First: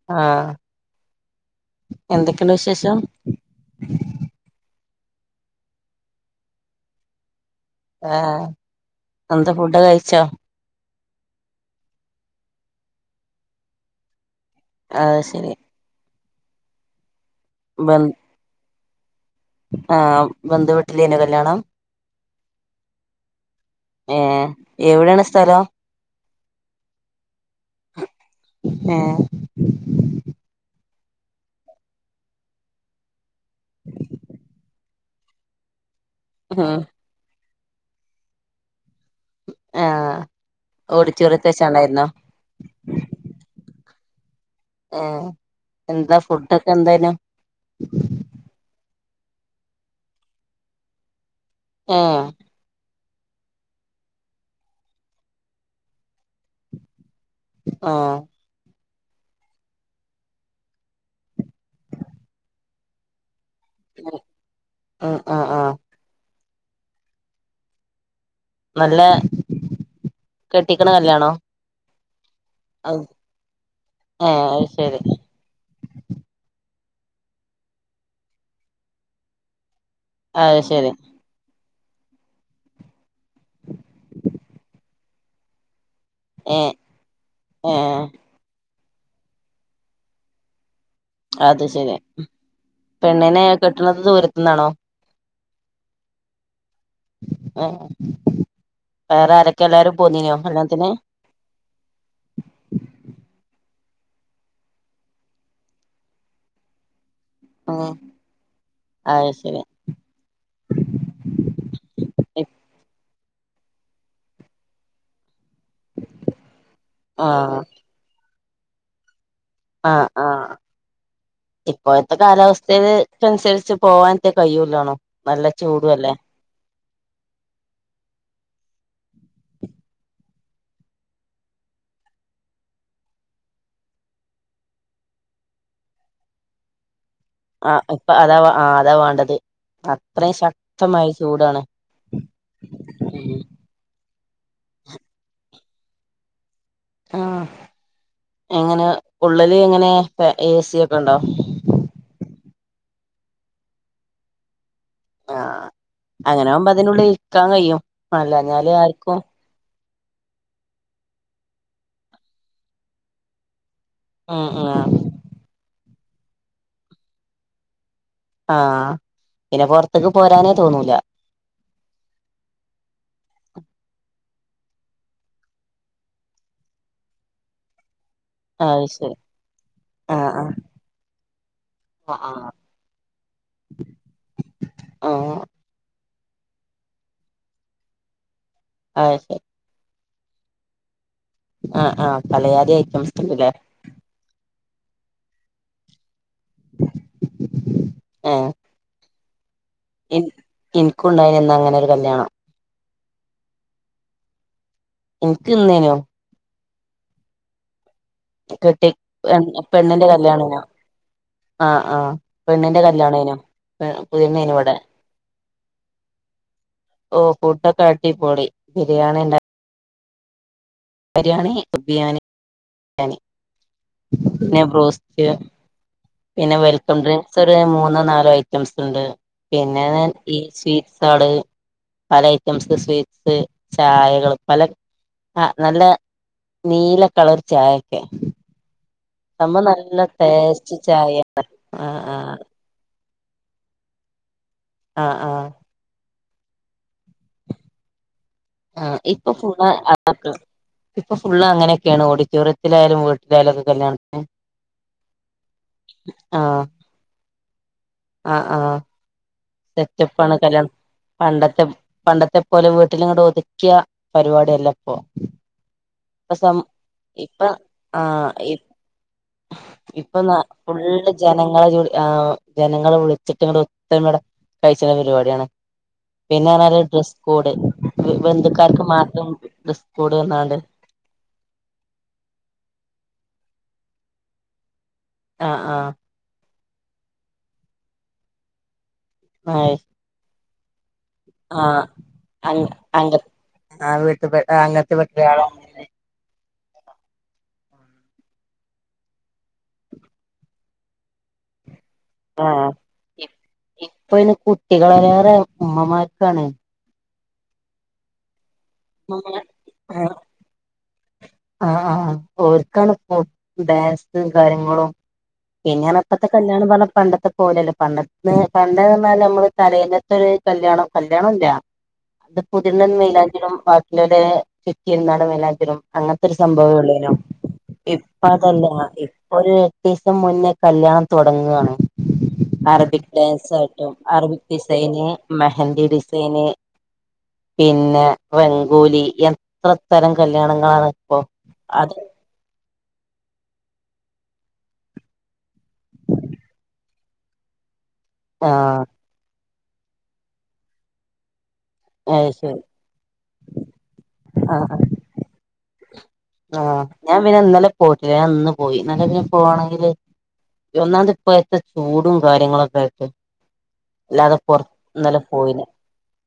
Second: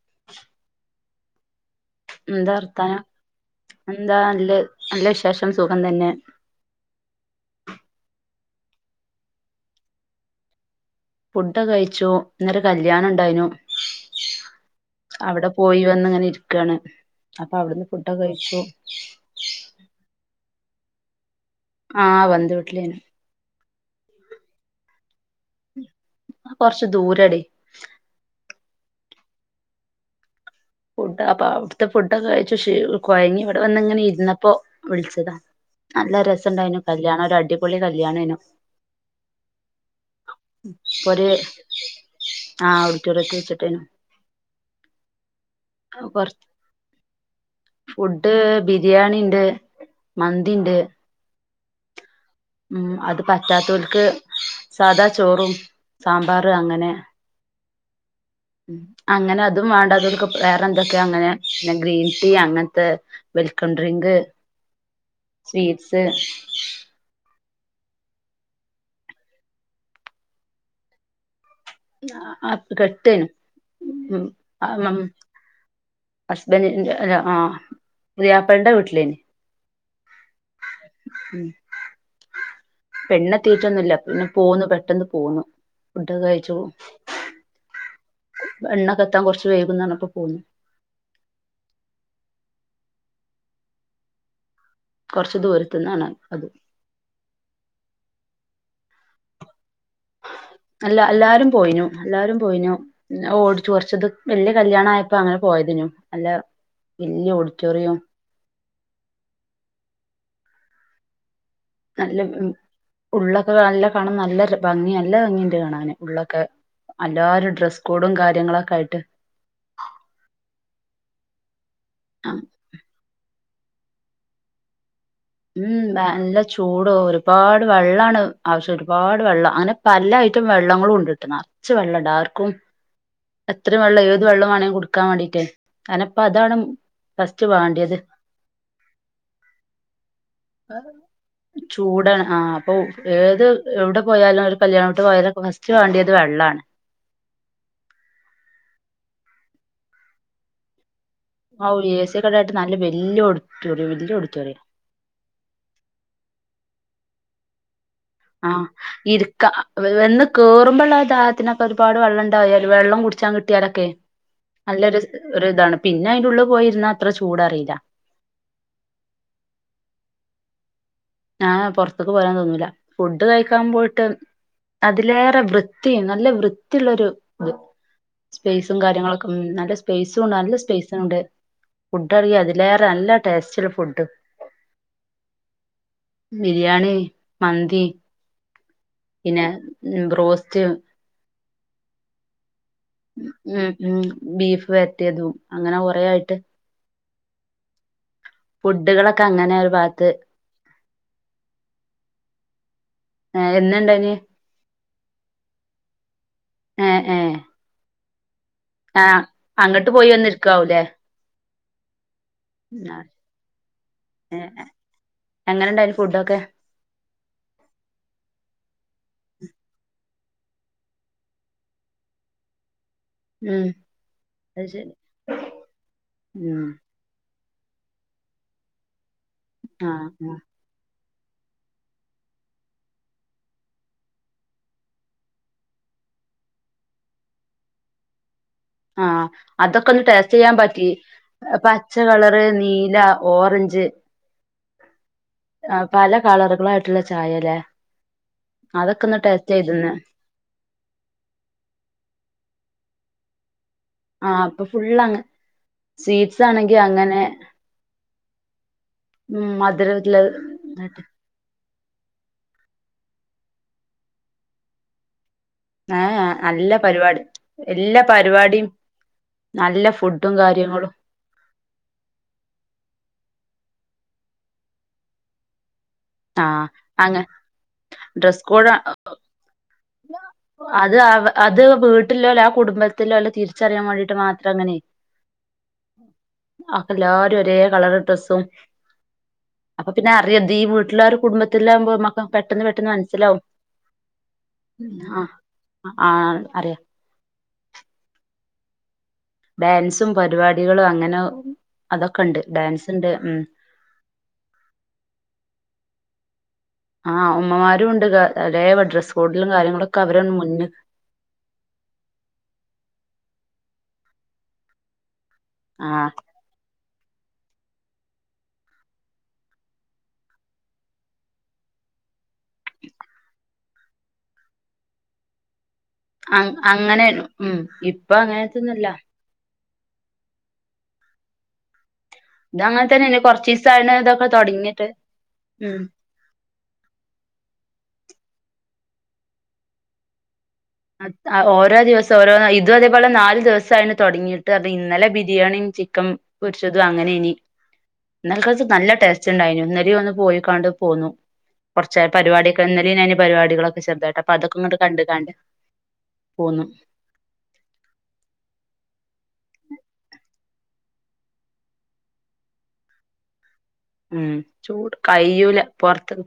ആഹ് എന്തൊക്കെണ്ട് എന്താ വിശേഷം വർത്താനം എന്താ നല്ലത് നല്ല വിശേഷം സുഖം തന്നെ ആഹ് എന്താ ഫുഡ് കഴിച്ചോ? ഫുഡൊക്കെ കഴിച്ചു ഇന്നൊരു കല്യാണണ്ടായിനു. അത് അവടെ ശരി പോയി വന്ന് ങ്ങനെ ഇരിക്കാണ് അപ്പവട്ന്ന് ബന്ധു ഫുഡൊക്കെ കഴിച്ചു. ആഹ് ബന്ധു വീട്ടിലേനൊ കല്യാണം. ആഹ് വന്തു വിട്ട്ലേനു. ഏഹ് എവടെണ് സ്ഥലം. കൊർച്ച് ദൂരെടീ. ഏഹ് ഫുഡ അപ്പൊ അവ്ട്ത്തെ ഫുഡൊക്കെ കഴിച്ചു ക്ഷീണു കൊഴങ്ങി ഇവടെ വന്ന്ങ്ങനെ ഇര്ന്നപ്പോ വിളിച്ചതാ. നല്ല ഉം രസണ്ടായിനു കല്യാണൊരടിപൊളി കല്യാണേനു. ആഹ് ഇപ്പൊര് ഓഡിറ്റോറിയത്ത് വെച്ചാണ്ടായിരുന്നോ ആഹ് ഓഡിറ്റോറിയത്ത് വെച്ച്ട്ടേനു. ആഹ് എന്താ കൊറ ഫുഡൊക്കെന്തെയ്നു? ഫുഡ് ബിരിയാണിണ്ട് മന്തിണ്ട്. ഏഹ് ഉം അത് പറ്റാത്തോൽക്ക് സാധാ ചോറും സാമ്പാർ അങ്ങനെ ആഹ് ഉം അങ്ങനെ അതും വാണ്ടാത്തോൽക്ക് വേറെന്തെക്ക്യോ അങ്ങനെ പിന്നെ ഗ്രീൻ ടീ അങ്ങൻത്തെ വെൽക്കം ഡ്രിങ്ക്, ഉം ആഹ് ആഹ് സ്വീറ്റ്സ് നല്ല കെട്ടിക്ക്ണ കല്യാണോ? അഹ് അത് കെട്ടേനും ഏഹ് അത് ശരി ഹസ്ബൻഡിന്റെ ല ആഹ് പുതിയാപൾ ണ്ടെ വീട്ടിലേന് ആഹ് ശരി ഉം പെണ്ണതീറ്റൊന്നുല്ല പിന്നെ പോന്നു പെട്ടെന്ന് പോന്നു ഫുഡക കഴിച്ചു ഏഹ് ഏഹ് പെണ്ണകത്താൻ കൊർച്ച് വൈകുന്നാണ് പ്പ പോന്നു അത് ശെരി പെണ്ണിനെ കെട്ട്ന്ന്ത് ദൂരത്ത്ന്നാണോ കൊർച്ച് ദൂരത്ത്ന്നാണ് അത് എഹ് വേറെ ആരക്കെ എല്ലാരും പോന്നിന്യോ അല്ലാന്ന് അല്ല എല്ലാരും പോയിനു എല്ലാരും പോയിനു ൻ ഓടിച്ചു കൊർച്ത് വല്യയ കല്യാണാ യപ്പ അങ്ങനെ പോയതേനു അല്ല വല്യോ ഓട് പിന്നെ അത് ശരി നല്ല വ്‌വ്ഉള്ളൊക്കെ നല്ല കാണാം നല്ല ര ഭംഗ്യ നല്ല ഭംഗിൺ ട്കാണാന് ഉള്ളൊക്കെ അല്ലാരും ആഹ് ഡ്രസ്സ് കോഡും കാര്യങ്ങളൊക്കെ ആയിട്ട് ആഹ് ആഹ് ഇപ്പോയത്തെ ആ കാലാവസ് തേന്ന് തൻസരിച്ചും പോവാൻത്തെ കയ്യുലാന്നോ ഉം ബേൻല ചൂടോ ഒരുപാട് വെള്ളാണ് ആവശ്യൊര് പാട് വെള്ള അങ്ങനെ പല്ല ഐറ്റം വെള്ളങ്ങളുണ്ട്ട്ട്ന്നാ ച്ച് വെള്ള ഡാർക്കും എത്ര വള്ള ഏത് വള്ള്യാണങ്കി ങ്കുടിക്കാ വാണ്ടീറ്റേ കാര്നപ്പതാണ് ഉം ആഹ് ഇപ്പ അതാവാ ആഹ് അതാ വാണ്ടത് അത്രേ ശക്തമായ ചൂടാണ് ചൂടാണ് ആഹ് അപ്പൊ ഉം ഏത് എവ്ട പോയാലാര് കല്യാണോട്ട് പോയാലര്കു ഫസ്റ്റ് വാണ്ട്യേത് വെള്ളാണ് ആഹ് എങ്ങനെ ഉള്ളല് എങ്ങനെ പേ എസിയോക്കണ്ടോ ഔ ഏസിക്കണ്ടായിട്ട് നല്ല വല്യയ ഓഡിറ്റോറിയം വല്യയ ഓഡിറ്റൊറിയം ആഹ് അങ്ങനാവുമ്പതിനുള്ളിൽ ഇര്ക്കാകയ്യും ആഹ് ഇര് ക്കാ വെ വെന്ന് കേറുമ്പള്ള ദാഹത്ത്നൊക്കൊര്പാട് വള്ളംണ്ടായാലും വെള്ളം കുട്ച്ചാൻ ങ്കി ട്ട്യാലക്കെ ഉം ഉം നല്ലൊരു സ്ഒര്താണ് പിന്നെ അയ്ന്റെ ള്ള്പോയിര്ന്നാ അത്ര ചൂടറീല ആഹ് ഇന്നെ പൊർത്ത്ക്ക് പോരാനേ തോന്നൂല ആഹ് പൊർത്ത്ക്ക് പോരാൻ തോന്നൂല ഫുഡ്ഡ്കയ്ക്കാൻ പോയ്ട്ട് അതിലേറെ വൃത്തിം നല്ല വൃത്തിള്ളൊരുത് സ്പൈസും അത് ശരി കാര്യങ്ങളൊക്കെ ഉം നല്ല ആഹ് സ്പൈസുണ്ട് നല്ല സ്പൈസണുണ്ട് ആഹ് ഫുഡ്ഡറിയേ ആഹ് അതിലേറെ നല്ല ടേസ്റ്റ്ള്ള ഫുഡ്ഡ് ആഹ് ബിരിയാണി മന്തി ആഹ് അത് ശരി പിന്നെ ബ്രോസ്റ്റ് ആഹ് ആഹ് പലയാതി ഐറ്റംസ്ണ്ട്ലേ ഉം ഉം ബീഫ് വര്റ്റ്യേതും അങ്ങനെ കൊറേ ആയിട്ട് എഹ് ഫുഡ്ഡ്കളക്കെ അങ്ങനെര് ഭാഗ എൻ എൻക്കുണ്ടായിര്ന്ന് അങ്ങനെ ഒരു കല്യാണം ആഹ് എന്നേണ്ടായ്ന് ഇൻക്ക് ഇന്നേനു എഹ് എഹ് കെട്ടി അങ്ങട്ട് പെണ്ണിന്റെ പോയി കല്യാണനു വന്നിരിക്കാവൂലേ ആഹ് ആഹ് പെണ്ണിന്റെ കല്ല്യാണയിനു പുതിയണ്ണേനു ഇവിടെ എങ്ങനെ ഉണ്ടായിരുന്നു ഫുഡൊക്കെ ഓ ഫുഡോക്കെ അടിപൊളി ബിരിയാണി ഉണ്ട- ബിരിയാണി ബിരിയാണി ഉം പിന്നെ അത് ശരി ബ്രോസ്റ്റ് പിന്നെ ഉം വെൽ കം ഡ്രിങ്ക്സ് ഒര് മൂന്നോ നാലോ ഐറ്റംസ് ഉണ്ട് പിന്നെ ആ ആ ഈ സ്വീറ്റ്സ് സാള് പല ഐറ്റംസ് സ്വീറ്റ്സ് ചായകള് പല ആഹ് നല്ല നീലകളർ ചായക്കെ ആഹ് അതൊക്കെ ഒന്ന് ടേസ്റ്റ്യ്യാൻ ടേസ്റ്റ് പറ്റി ചായ പച്ച ആഹ് ആഹ് കളറ് നീല ഓറഞ്ച് ഞ്ച് അഹ് ആഹ് ആ പല കളറുകളായിട്ടുള്ള ചായലെ ആഹ് ഇപ്പൊ ഫുള്ള് ചെയ്തന്ന് അങ്ങൻതെ ഇപ്പൊ ഫുള്ള് അങ്ങനൊക്കേണ് ഓഡിറ്റോറിയത്തിലായാലും വീട്ടിലായാലൊക്കെ കല്യാണം ആഹ് ഇപ്പൊ ഫുൾ അങ്ങ് സ്വീറ്റ്സ് ആണെങ്കി അങ്ങനെ ആഹ് ആഹ് ഉം, മധുരത്തില് സെറ്റപ്പാണ് കല്യാണം പണ്ടത്തെ പണ്ടത്തെ പോലെ വീട്ടിലിങ്ങടെ ഒതുക്കിയ പരിപാടിയല്ല ഇപ്പൊ. ആഹ് യേ ഇപ്പ സം നല്ല പരിപാടി ഇപ്പ എല്ലാ ആ പരിപാടിയും നല്ല ഇപ്പൊ ഫുഡും കാര്യങ്ങളും ഫുള്ള് ജനങ്ങളെ വിളി ആ ജനങ്ങളെ വിളിച്ചിട്ട് ഇങ്ങട്ട് ഒത്തരമടെ കഴിച്ചിണ പരിപാടിയാണ്. ആ പിന്നെറഞ്ഞാല് അങ്ങ ഡ്രസ്സ്കോഡ് ഡ്രസ് കോഡ് ബന്ധുക്കാർക്ക് മാത്രം ഡ്രസ്സ്കോഡ് പറഞ്ഞാണ്ട് അത് അത് വീട്ടിലോ അല്ല ആ കുടുംബത്തിലോല്ല തിരിച്ചറിയാൻ വേണ്ടിയിട്ട് മാത്രം അങ്ങനെ അഹ് ആഹ് അപ്പ എല്ലാരും ഒരേ കളറ് ഡ്രസ്സും ആയ് അപ്പൊ പിന്നെ അറിയത് ഈ വീട്ടിലാരു കുടുംബത്തിലാകുമ്പോക്ക പെട്ടെന്ന് പെട്ടെന്ന് അങ്ങ മനസ്സിലാവും ആ വീട്ട് അങ്ങനത്തെ പെട്ട ആഹ് ഒരാളാണ് ആഹ് അറിയ ഡാൻസും പരിപാടികളും അങ്ങനെ അതൊക്കെ ഉണ്ട് ആഹ് ഡാൻസ് ഉണ്ട് ഇ ഉം ഇപ്പയ്നി കുട്ടികളേറെ ഉമ്മമാർക്കാണ് ആഹ് ഉമ്മമാരും ഉണ്ട് അതേ ഡ്രസ്സ് കോഡിലും കാര്യങ്ങളൊക്കെ ആഹ് അവര മുന്ന് ആഹ് ആ ഓർക്കാണ് ഇപ്പൊ ഡാൻസും കാര്യങ്ങളും പിന്നർഞ്ഞ ആ ഇപ്പത്തെ കല്യാണംപർഞ്ഞ പണ്ടത്തെ പോലല്ലേ പണ്ട പണ്ടറഞ്ഞാൽ നമ്മള് തലേന്നത്തരു കല്യാണം കല്യാണം ഇല്ല അന്ന് പുതിയണ്ണിൻ മൈലാഞ്ചിയിടും ബാക്കിയുള്ളവരെ ചുറ്റും ഇരുന്നാണ്ട് മൈലാഞ്ചിടും അങ്ങൻതൊരു അങ്ങനെ സംഭവള്ളേനോ ഉം ഇപ്പൊ ഇപ്പ അതല്ല അങ്ങനത്തൊന്നുല്ല ഒരു എട്ടീസം മുന്നേ കല്യാണം തുടങ്ങാണ്. ഇത് അങ്ങനെ അറബിക് തന്നെയാണ് ഡാൻസായിട്ടും കൊറച്ചീസായിണ് ഇതൊക്കെ അറബിക് തൊടങ്ങിട്ട് ഡിസൈന് ഉം മെഹന്ദി ഡി സൈന് പിന്നെ വംഗൂലി എത്ര തരം കല്യാണങ്ങളാണ് ഇപ്പൊ ഓരോ അത് ദിവസം ഓരോന്നായി ഇതും അതേപോലെ നാല് ദിവസായിണ് തുടങ്ങിയിട്ട് അത് ഇന്നലെ ബിരിയാണിയും ചിക്കൻ പൊരിച്ചതും അങ്ങനെനി ഇന്നൽക്കത് ആഹ് നല്ല ടേസ്റ്റ് ഉണ്ടായിനി ഇന്നലി ഒന്ന് പോയികാണ്ട് പോന്നു കുറച്ച അത് പരിപാടി ശരി കണ്ട് പരിപടികളൊക്കെ ചെറുതായിട്ട് അപ്പോ ആഹ് അതൊക്കെങ്ങട്ട് കണ്ട്കാണ്ട് ആഹ് ഞാൻ പിന്നെ ഇന്നലെ പോയിട്ടില്ല ഞാൻ ഇന്ന് പോയി ഇന്നലെ പിന്നെ പോവണെങ്കില്. ഒന്നാമത് ഇപ്പഴത്തെ ചൂടും കാര്യങ്ങളൊക്കെ ആട്ട് ഉം ചൂട് കയ്യൂല പോയില്ല പൊറത്ത്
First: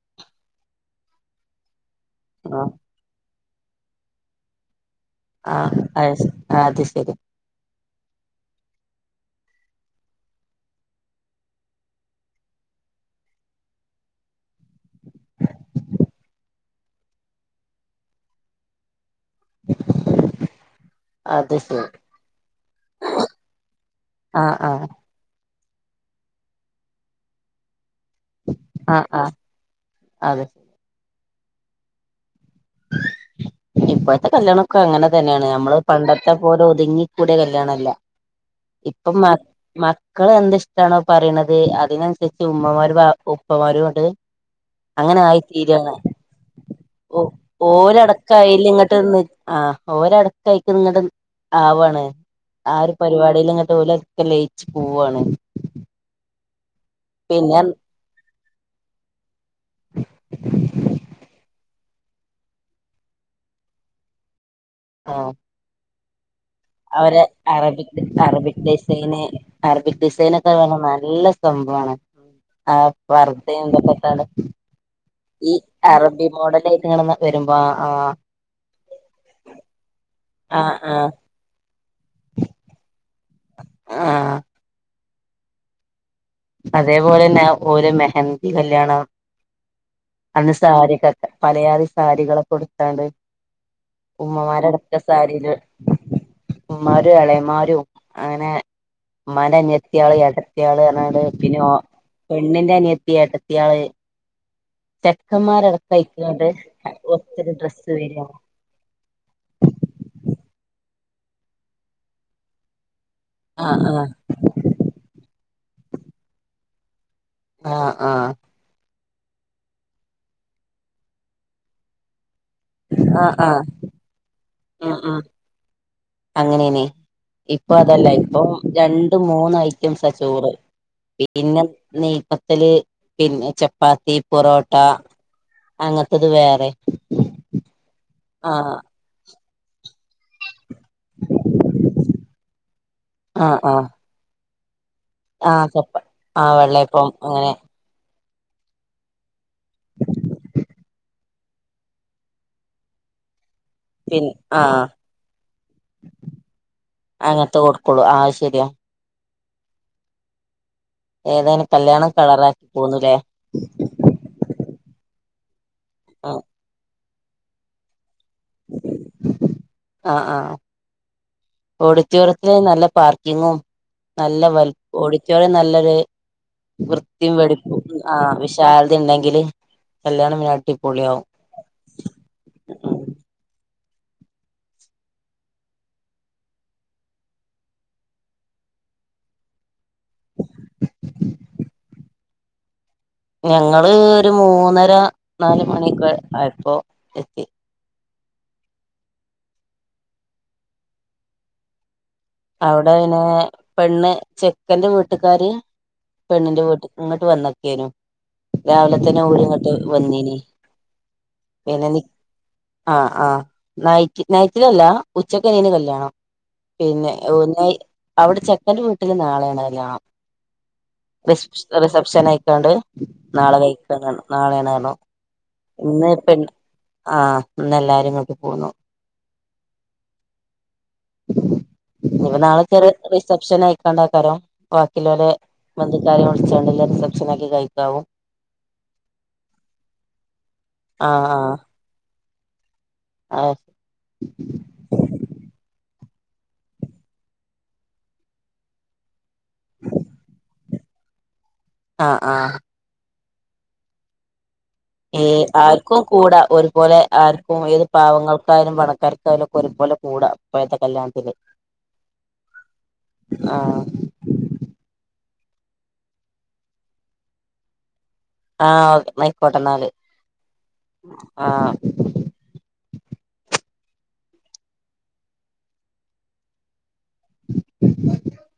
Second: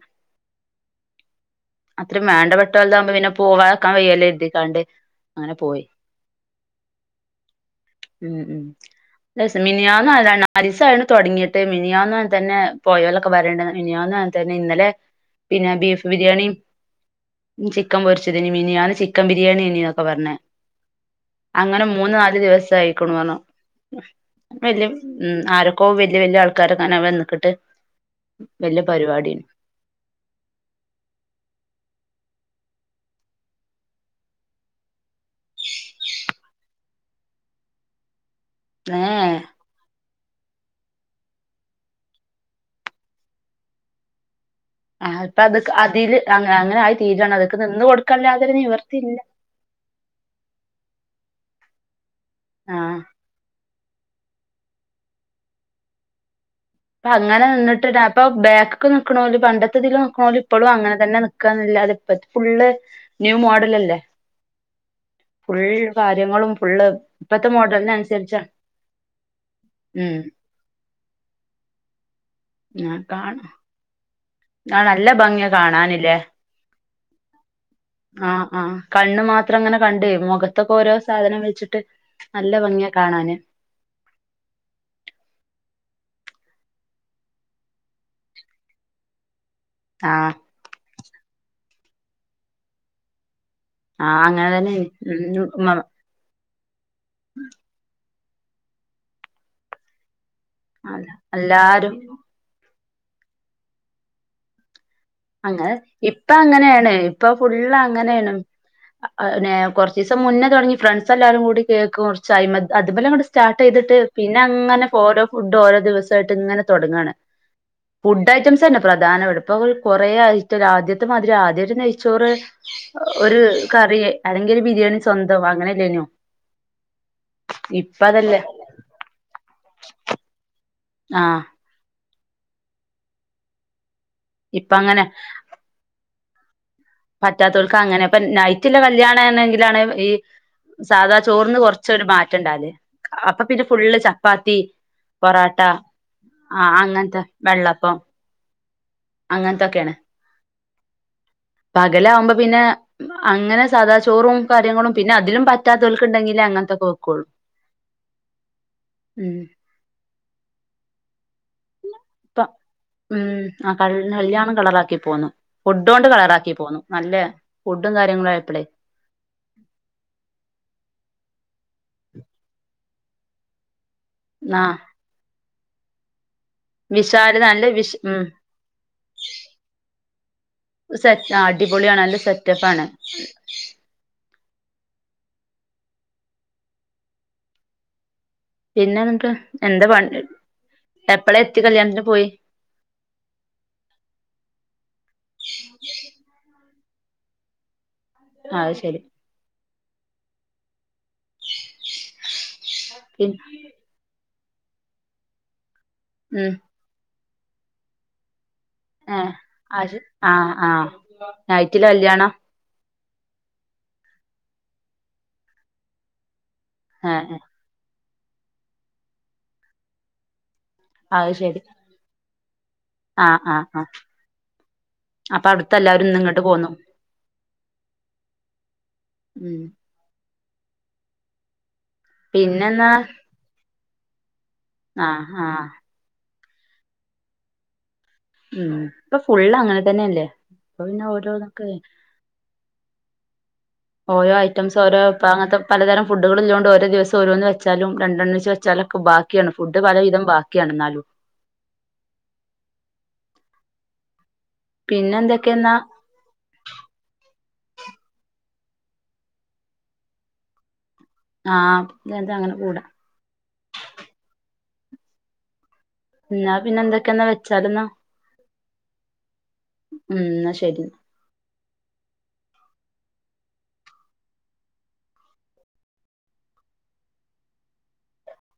അത്രയും വേണ്ടപ്പെട്ടമതാകുമ്പോ പിന്നെ പോവാതിക്കാൻ വയ്യല്ലേ എഴുക്കാണ്ട് ആഹ് അ അത് ശരി ഉം ഉം മിനിയാന്നാണ് നാലീസായി തുടങ്ങിട്ട് മിനിയന്ന് തന്നെ പോയല്ലൊക്കെ വരേണ്ടത് മിനിയാന്ന. തന്നെ ഇന്നലെ പിന്നെ ബീഫ് ബിരിയാണി. ചിക്കൻ പൊരിച്ചത് മിനിയന്ന് ചിക്കൻ ബിരിയാണി ഇനന്നൊക്കെ പറഞ്ഞേ അത് അങ്ങനെ ശരി മൂന്ന് നാല് ദിവസ ആയിക്കണ പറഞ്ഞ് ആഹ് വല്യ ആഹ് ഉം ആരൊക്കെ വല്യ വല്യ ആൾക്കാരൊക്ക വന്നക്കിട്ട് ആഹ് ആഹ് അതെ ഇപ്പോഴത്തെ കല്യാണൊക്കെ അങ്ങനെ തന്നെയാണ് നമ്മള് പണ്ടത്തെ പോലെ ഒതുങ്ങിക്കൂടിയ കല്യാണല്ല ഏ ഇപ്പൊ മാ മക്കൾ എന്ത ഇഷ്ടാണോ പറയണത് അതിനനുസരിച്ച് ഉമ്മമാരും ഉപ്പമാരും അത് അങ്ങനെ ആഹ് അപ്പൊ അത ആയിത്തീരാണ് അതിൽ അ അങ്ങനെ ആയി തീരാണ് അതൊക്കെ നിന്ന് കൊടുക്കല്ലാതെ ഇങ്ങട്ട്ന്ന് ആ ഓരടക്ക ആായിരിക്കും നിങ്ങട്ട ആവാണ്.. ആ ഒരു ആഹ് പരിപാടിൽ ങ്ങോട്ട് പോലെ ഒക്കെ ലയിച്ച് പോവാണ്. അപ്പൊ അങ്ങനെ പിന്നെ നിന്നിട്ട് അപ്പൊ ബാക്ക്. നിക്ക്ണോല് പണ്ടത്തെതിൽ നിക്ണാൽ ഇപ്പോഴും അനെ തന്നെ നിക്കക്കുഎന്നല്ലാതെ.. അപ്പ ഫുള്ള് ന്യൂ മോഡൽ അല്ലേ. ആഹ് ഫുൾ കാര്യങ്ങളും. ഫുള്ള് അവരെ ഇപ്പത്തെ അറബിക് മോഡലിനനുസരിച്ചാ അറബിക് ഡിസൈന് അറബിക് ഉം ഡിസൈൻ.. അതേപലെ നല്ല സംഭവമാണ് ആ ഞാൻ കാണും ഫർധതൊക്കെപാടെ.. ആ നല്ല ഭംഗിയാ ഈ കാണാനില്ലേ അറബി മോഡല ആയിട്ടങ്ങ വരുമ്പോ ആ.. ആഹ് ആഹ് കണ്ണ് മാത്രം അങ്ങനെ കണ്ടു മുഖത്തൊക്കെ ആഹ് ഓരോ ആഹ് സാധനം വെച്ചിട്ട്. നല്ല ഭംഗിയ കാണാന്.. ആഹ് അതേപോലെ തന്നെ ഓരോ മെഹന്തി കല്യാണം. ആഹ്. പി സാരിക്കക്കെ പലയാത സാരികളൊക്കെ കൊടുത്താണ്ട്.. ആഹ് അങ്ങനെ തന്നെയാണ് ഉമ്മമാരാടകം ഉം സാരിയില്. ഉം, മ ഉമ്മാരും എളയമാരും അങ്ങനെ ഉമ്മാന്റെ അനിയത്തിയാള് എടത്തിയാള് അല്ല, എന്നത്. പിന്നെ എല്ലാരും പെണ്ണിന്റെ അനിയത്തി ഏട്ടത്തിയാള്.. അങ്ങനെ ചെക്കന്മാരടക്കം ഇപ്പ അയിക്ക്ങ്ങട്ട് അങ്ങനെയാണ് ഇപ്പൊ ഒത്തൊരു ഫുള് ഡ്രസ്സ് വരാ അങ്ങനെയാണ്. അന്നെ കുറചീസം മുന്നേ തുടങ്ങി ഫ്രണ്ട്സ് എല്ലാവാരും കൂടി കേൾക്കും കുറച്ച് അതമെലെല്ലാം. ക സ്റ്റാർട്ട് ആഹ് ചെയ്തിട്ട് പിന്നെ അങ്ങനെ ഓരോ ഫുഡ് ഓരോ ദിവസമായിട്ട് ഇങ്ങനെ തുടങ്ങയാണ്.. ആഹ് ഫുഡ് ആഹ് ഐറ്റംസ് തന്നെ പ്രധാന ഇ ഇപ്പ. കൊറേ ആയിട്ട ആദ്യത്തെ മാതിരി ആദ്യട്ട് നെയ്ച്ചോറ്. ആഹ് ഒരു ആഹ് ആഹ് കറി അല്ലെങ്കിൽ ഒരു ബിരിയാണി സ്വന്തം അങ്ങനെല്ലേനോ. അങ്ങനേനെ ഇപ്പൊ അതല്ല ഇപ്പൊ രണ്ട് മൂന്ന് ഐറ്റംസാ ചോറ്. ആഹ് പിന്നെ നെയപ്പത്തല് പിന്നെ ചപ്പാത്തി. ഇപ്പ പൊറോട്ട അങ്ങനെ അങ്ങനത്തത് വേറെ. പറ്റാത്തവർക്ക് അങ്ങനെ അപ്പ നൈറ്റില ആഹ് കല്യാണംണെങ്കിലാണ് ഈ.. സാധാ ചോറിന്ന് കൊറച്ചര് മാറ്റം ഉണ്ടല്ലേ അപ്പൊ ആഹ് പിന്നെ ആഹ് ഫുള്ള് ചപ്പാത്തി പൊറോട്ട ആഹ് ചപ്പ ആഹ് ആ വെള്ളയപ്പം അങ്ങനത്തെ അങ്ങനെ വെള്ളപ്പം. അങ്ങനത്തൊക്കെയാണ്. പകലാകുമ്പോ പിന്നെ. അങ്ങനെ സാദാ പിൻ ചോറും ആഹ് കാര്യങ്ങളും പിന്നെ അതിലും പറ്റാത്തവർക്ക് ഉണ്ടെങ്കിലേ അങ്ങനത്തൊക്കെ വെക്കുള്ളൂ. ക്കളു ആഹ ശരിയാ. ഉം ഏതേനും കല്യാണം കളറാക്കി പോന്നുലെ. നല്യാണം കളറാക്കി പോന്നു ഫുഡൊണ്ട് ആ കളറാക്കി പോന്നു നല്ല ഫുഡും കാര്യങ്ങളും ആയപ്പോഴേ. ആഹ ആഹ. ഓഡിറ്റോറിയത്തി നല്ല പാർക്കിങ്ങും നല്ല ആ വ ഓഡിറ്റോറിയം നല്ലൊരു.. വൃത്തിയും വിശാല് നല്ല വെടിപ്പും വിശ ഉം ആഹ വിശാലത ഉണ്ടെങ്കില് കല്യാണം അടി പൊള്യാവും. അടിപൊളിയ നല്ല സെറ്റപ്പ് ആണ്. പിന്നെ എന്താഎന്താ പ എപ്പഴാ എത്തി കല്യാണത്തിന് പോയി. ഞങ്ങള് ഒരു മൂന്നര നാാല മണിക്ക് ആയപ്പോഎത്തി. ആഹ് ശെരി. അവിടെ അയ്ന് പിൻ പെണ്ണ് ചെക്കന്റെ വീട്ടുകാര് ഉം പെണ്ണിന്റെ വീട്ടാ.. ഇങ്ങോട്ട് വന്നക്കേനും. രാവിലെ തന്നെ ഏഹ് ഴ ഇങ്ങോട്ട് അത് ശ വന്നീന് ആഹ് ആഹ് നൈറ്റിലാ വനെ. കല്യാണം ആഹ ആ നൈറ്റ് നൈറ്റിൽല്ല ഉച്ചക്കനീന് കല്യാണം പിന്നെ.. ഏഹ് ഏഹ് നൈറ്റ്അവിടെ ചെക്കന്റെ വീട്ടില് നാളെ ണാല അത് ശരി റിസപ്ഷൻ ആയിക്കോണ്ട് ആഹ് നാളെ ആഹ് ആഹ് കഴിക്ക നാളെ ണാലാ അപ്പൊ അവിടുത്തെ എല്ലാവരും ഇന്ന് ഇങ്ങോട്ട് പിന്നെ പോന്നു ആഹ് ഇന്ന് എല്ലാരുംങ്ങോട്ട് പോന്നു ഉം ഇപ്പം നാളെ പിന്നെന്നാ ചെറിയ റിസപ്ഷൻ അയക്കാണ്ടാക്കാരം വാക്കിലെ പോലെ ആഹ് ആഹ് ബന്ധുക്കാരെ വിളിച്ചണ്ടെങ്കിൽ റിസെപ്ഷന ആക്കി കഴിക്കാവും ഉം ഇപ്പൊ ഫുള്ള് അങ്ങനെ തന്നെയല്ലേ അപ്പൊ പിന്നെ ആഹ് ഓരോന്നക്കെ ആഹ് ഓരോ ഐറ്റംസ് ഓ ഇപ്പോ അങ്ങനത്തെ പലതരം ഫുഡുകള് ഒളളത് കൊണ്ട്ഓരോദിവസം ഓരോന്ന് വച്ചുംരണ്ടെണ്ണ വെച്ചാലൊക്കെ ബാക്കി ക്കിയാണ്ഫുഡ് പല വിധം ബാക്കിയാണ് എന്നാലും ആഹ് ആഹ് പിന്നെ ഏ എന്തൊക്കെയെന്നാ ആർക്കും കൂടാ ഒരുപോലെ ആർക്കും ഏത് പാവങ്ങൾക്കായാലും പണക്കാർക്കായാലും ഒക്കെ ഒരുപോലെ കൂടാ ഇപ്പോഴത്തെ കല്യാണത്തിന് ആഹ് അതെ അങ്ങനെ കൂടാം ആഹ എന്നാ പിന്നെ എന്തൊക്കെയാ വെച്ചാല് ന്നാ ആഹ് ഒക്കെആയിക്കോട്ടെ ന്നാല് ഉം എന്നാ ശരി ആഹ് [inaudible]